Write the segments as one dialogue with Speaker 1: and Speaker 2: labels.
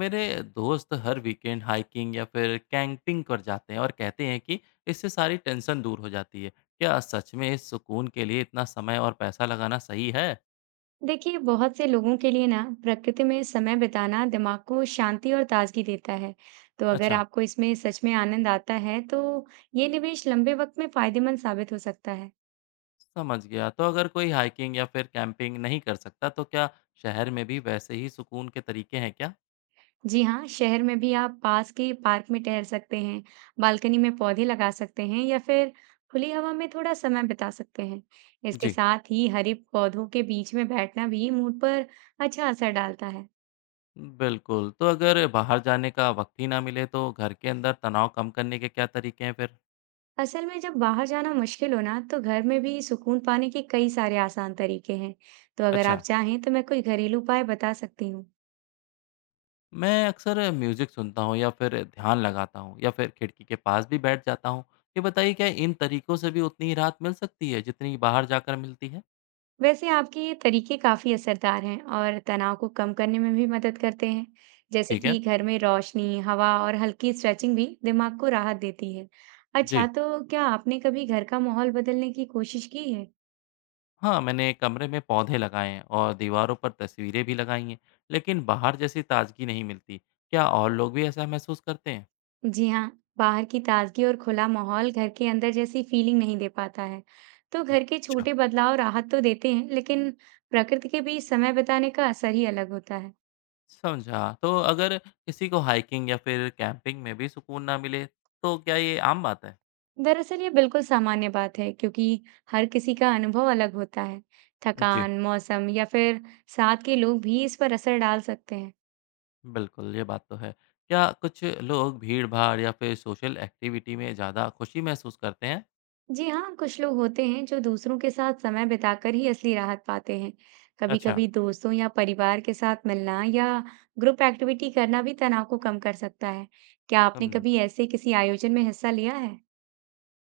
Speaker 1: मेरे दोस्त हर weekend hiking या फिर कैंपिंग कर जाते हैं और कहते हैं कि इससे सारी टेंशन दूर हो जाती है। क्या सच में इस सुकून के लिए इतना समय और पैसा लगाना सही है?
Speaker 2: देखिए, बहुत से लोगों के लिए ना प्रकृति में समय बिताना दिमाग को शांति और ताजगी देता है। तो अगर
Speaker 1: अच्छा,
Speaker 2: आपको इसमें सच में आनंद आता है, तो ये निवेश लंबे वक्त में फायदेमंद साबित हो सकता है।
Speaker 1: समझ गया। तो अगर कोई हाइकिंग या फिर कैंपिंग नहीं कर सकता, तो क्या शहर में भी वैसे ही सुकून के तरीके हैं क्या?
Speaker 2: जी हाँ, शहर में भी आप पास के पार्क में टहल सकते हैं, बालकनी में पौधे लगा सकते हैं या फिर खुली हवा में थोड़ा समय बिता सकते हैं। इसके
Speaker 1: जी,
Speaker 2: साथ ही हरे पौधों के बीच में बैठना भी मूड पर अच्छा असर डालता है।
Speaker 1: बिल्कुल। तो अगर बाहर जाने का वक्त ही ना मिले, तो घर के अंदर तनाव कम करने के क्या तरीके हैं फिर?
Speaker 2: असल में, जब बाहर जाना मुश्किल हो ना, तो घर में भी सुकून पाने के कई सारे आसान तरीके हैं। तो अगर
Speaker 1: अच्छा।
Speaker 2: आप चाहें तो मैं कोई घरेलू उपाय बता सकती हूँ।
Speaker 1: मैं अक्सर म्यूज़िक सुनता हूँ या फिर ध्यान लगाता हूँ या फिर खिड़की के पास भी बैठ जाता हूँ। ये बताइए, क्या इन तरीकों से भी उतनी ही राहत मिल सकती है जितनी बाहर जाकर मिलती है?
Speaker 2: वैसे आपके ये तरीके काफी असरदार हैं और तनाव को कम करने में भी मदद करते हैं। जैसे
Speaker 1: ठीक है।
Speaker 2: कि घर में रोशनी, हवा और हल्की स्ट्रेचिंग भी दिमाग को राहत देती है।
Speaker 1: जी।
Speaker 2: अच्छा, तो क्या आपने कभी घर का माहौल बदलने की कोशिश की है?
Speaker 1: हाँ, मैंने कमरे में पौधे लगाए हैं और दीवारों पर तस्वीरें भी लगाई हैं, लेकिन बाहर जैसी ताज़गी नहीं मिलती। क्या और लोग भी ऐसा महसूस करते हैं?
Speaker 2: जी हाँ, बाहर की ताजगी और खुला माहौल घर के अंदर जैसी फीलिंग नहीं दे पाता है। तो घर के
Speaker 1: अच्छा,
Speaker 2: छोटे बदलाव राहत तो देते हैं, लेकिन प्रकृति के बीच समय बिताने का असर ही अलग होता है।
Speaker 1: समझा। तो अगर किसी को हाइकिंग या फिर कैंपिंग में भी सुकून ना मिले, तो क्या ये आम बात है?
Speaker 2: दरअसल ये बिल्कुल सामान्य बात है, क्योंकि हर किसी का अनुभव अलग होता है।
Speaker 1: जी।
Speaker 2: थकान, मौसम या फिर साथ के लोग भी इस पर असर डाल सकते हैं।
Speaker 1: बिल्कुल, ये बात तो है। क्या कुछ लोग भीड़-भाड़ या फिर सोशल एक्टिविटी में ज़्यादा खुशी महसूस करते हैं?
Speaker 2: जी हाँ, कुछ लोग होते हैं जो दूसरों के साथ समय बिताकर ही असली राहत पाते हैं। कभी
Speaker 1: अच्छा,
Speaker 2: कभी दोस्तों या परिवार के साथ मिलना या ग्रुप एक्टिविटी करना भी तनाव को कम कर सकता है। क्या आपने
Speaker 1: समझा।
Speaker 2: कभी ऐसे किसी आयोजन में हिस्सा लिया है?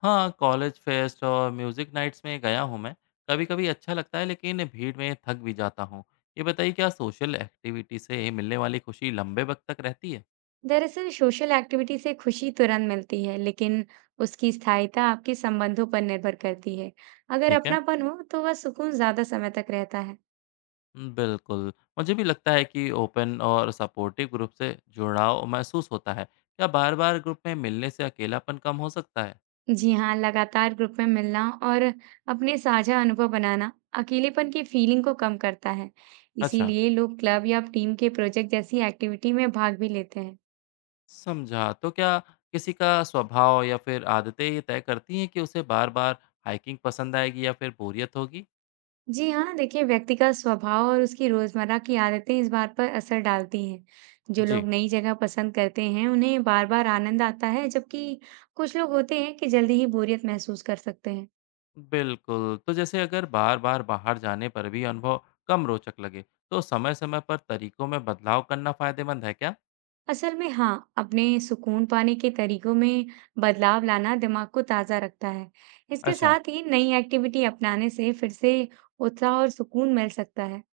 Speaker 1: हाँ, कॉलेज फेस्ट और म्यूज़िक नाइट्स में गया हूँ मैं। कभी-कभी अच्छा लगता है, लेकिन भीड़ में थक भी जाता हूँ। ये बताइए, क्या सोशल एक्टिविटी से मिलने वाली खुशी लंबे वक़्त तक रहती है?
Speaker 2: दरअसल सोशल एक्टिविटी से खुशी तुरंत मिलती है, लेकिन उसकी स्थायिता आपके संबंधों पर निर्भर करती है। अगर
Speaker 1: ठीक है।
Speaker 2: अपनापन हो तो वह सुकून ज्यादा समय तक रहता है।
Speaker 1: बिल्कुल। मुझे भी लगता है कि ओपन और सपोर्टिव ग्रुप से जुड़ाव महसूस होता है। क्या बार-बार ग्रुप में मिलने से अकेलापन कम हो सकता है?
Speaker 2: जी हाँ, लगातार ग्रुप में मिलना और अपने साझा अनुभव बनाना अकेलेपन की फीलिंग को कम करता है।
Speaker 1: अच्छा,
Speaker 2: इसीलिए लोग क्लब या टीम के प्रोजेक्ट जैसी एक्टिविटी में भाग भी लेते हैं।
Speaker 1: समझा। तो क्या किसी का स्वभाव या फिर आदतें ये तय करती हैं कि उसे बार-बार हाइकिंग पसंद आएगी या फिर बोरियत होगी?
Speaker 2: जी हाँ, देखिए, व्यक्ति का स्वभाव और उसकी रोजमर्रा की आदतें इस बात पर असर डालती हैं। जो
Speaker 1: जी,
Speaker 2: लोग नई जगह पसंद करते हैं, उन्हें बार-बार आनंद आता है, जबकि कुछ लोग होते हैं कि जल्दी ही बोरियत महसूस कर सकते हैं।
Speaker 1: बिल्कुल। तो जैसे अगर बार-बार बाहर जाने पर भी अनुभव कम रोचक लगे, तो समय-समय पर तरीकों में बदलाव करना फ़ायदेमंद है क्या?
Speaker 2: असल में हाँ, अपने सुकून पाने के तरीकों में बदलाव लाना दिमाग को ताज़ा रखता है। इसके
Speaker 1: अच्छा।
Speaker 2: साथ ही नई एक्टिविटी अपनाने से फिर से उत्साह और सुकून मिल सकता है।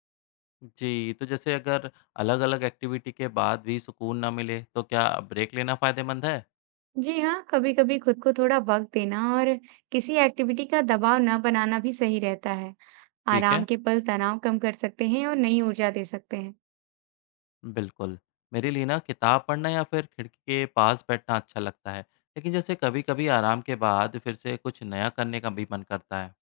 Speaker 1: जी, तो जैसे अगर अलग-अलग एक्टिविटी के बाद भी सुकून ना मिले, तो क्या ब्रेक लेना फ़ायदेमंद है?
Speaker 2: जी हाँ, कभी-कभी खुद को थोड़ा वक्त देना और किसी एक्टिविटी का दबाव ना बनाना भी सही रहता है।
Speaker 1: ठीक है।
Speaker 2: आराम के पल तनाव कम कर सकते हैं और नई ऊर्जा दे सकते हैं।
Speaker 1: बिल्कुल। मेरे लिए ना किताब पढ़ना या फिर खिड़की के पास बैठना अच्छा लगता है, लेकिन जैसे कभी-कभी आराम के बाद फिर से कुछ नया करने का भी मन करता है।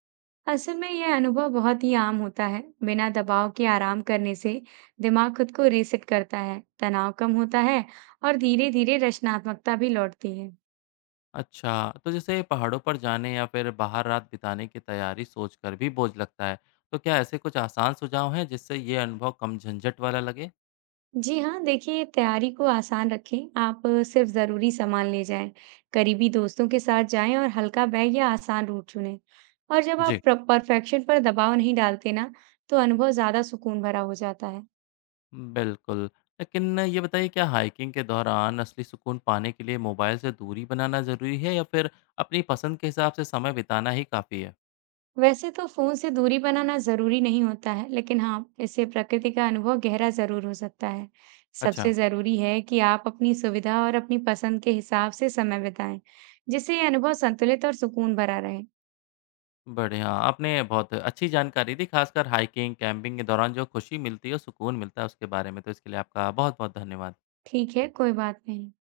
Speaker 2: असल में यह अनुभव बहुत ही आम होता है। बिना दबाव के आराम करने से दिमाग खुद को रीसेट करता है, तनाव कम होता है और धीरे-धीरे रचनात्मकता भी लौटती है।
Speaker 1: अच्छा, तो जैसे पहाड़ों पर जाने या फिर बाहर रात बिताने की तैयारी सोचकर भी बोझ लगता है। तो क्या ऐसे कुछ आसान सुझाव हैं जिससे ये अनुभव कम झंझट वाला लगे?
Speaker 2: जी हाँ, देखिए, तैयारी को आसान रखें। आप सिर्फ ज़रूरी सामान ले जाएं, करीबी दोस्तों के साथ जाएं और हल्का बैग या आसान रूट चुनें। और जब
Speaker 1: जी,
Speaker 2: आप परफेक्शन पर दबाव नहीं डालते ना, तो अनुभव ज़्यादा सुकून भरा हो जाता है।
Speaker 1: बिल्कुल। लेकिन ये बताइए, क्या हाइकिंग के दौरान असली सुकून पाने के लिए मोबाइल से दूरी बनाना ज़रूरी है, या फिर अपनी पसंद के हिसाब से समय बिताना ही काफ़ी है?
Speaker 2: वैसे तो फोन से दूरी बनाना जरूरी नहीं होता है, लेकिन हाँ, इससे प्रकृति का अनुभव गहरा जरूर हो सकता है।
Speaker 1: अच्छा।
Speaker 2: सबसे जरूरी है कि आप अपनी सुविधा और अपनी पसंद के हिसाब से समय बिताएं, जिससे ये अनुभव संतुलित और सुकून भरा रहे।
Speaker 1: बढ़िया, आपने बहुत अच्छी जानकारी दी, खासकर हाइकिंग, कैम्पिंग के दौरान जो खुशी मिलती है, सुकून मिलता है उसके बारे में, तो इसके लिए आपका बहुत-बहुत धन्यवाद।
Speaker 2: ठीक है, कोई बात नहीं।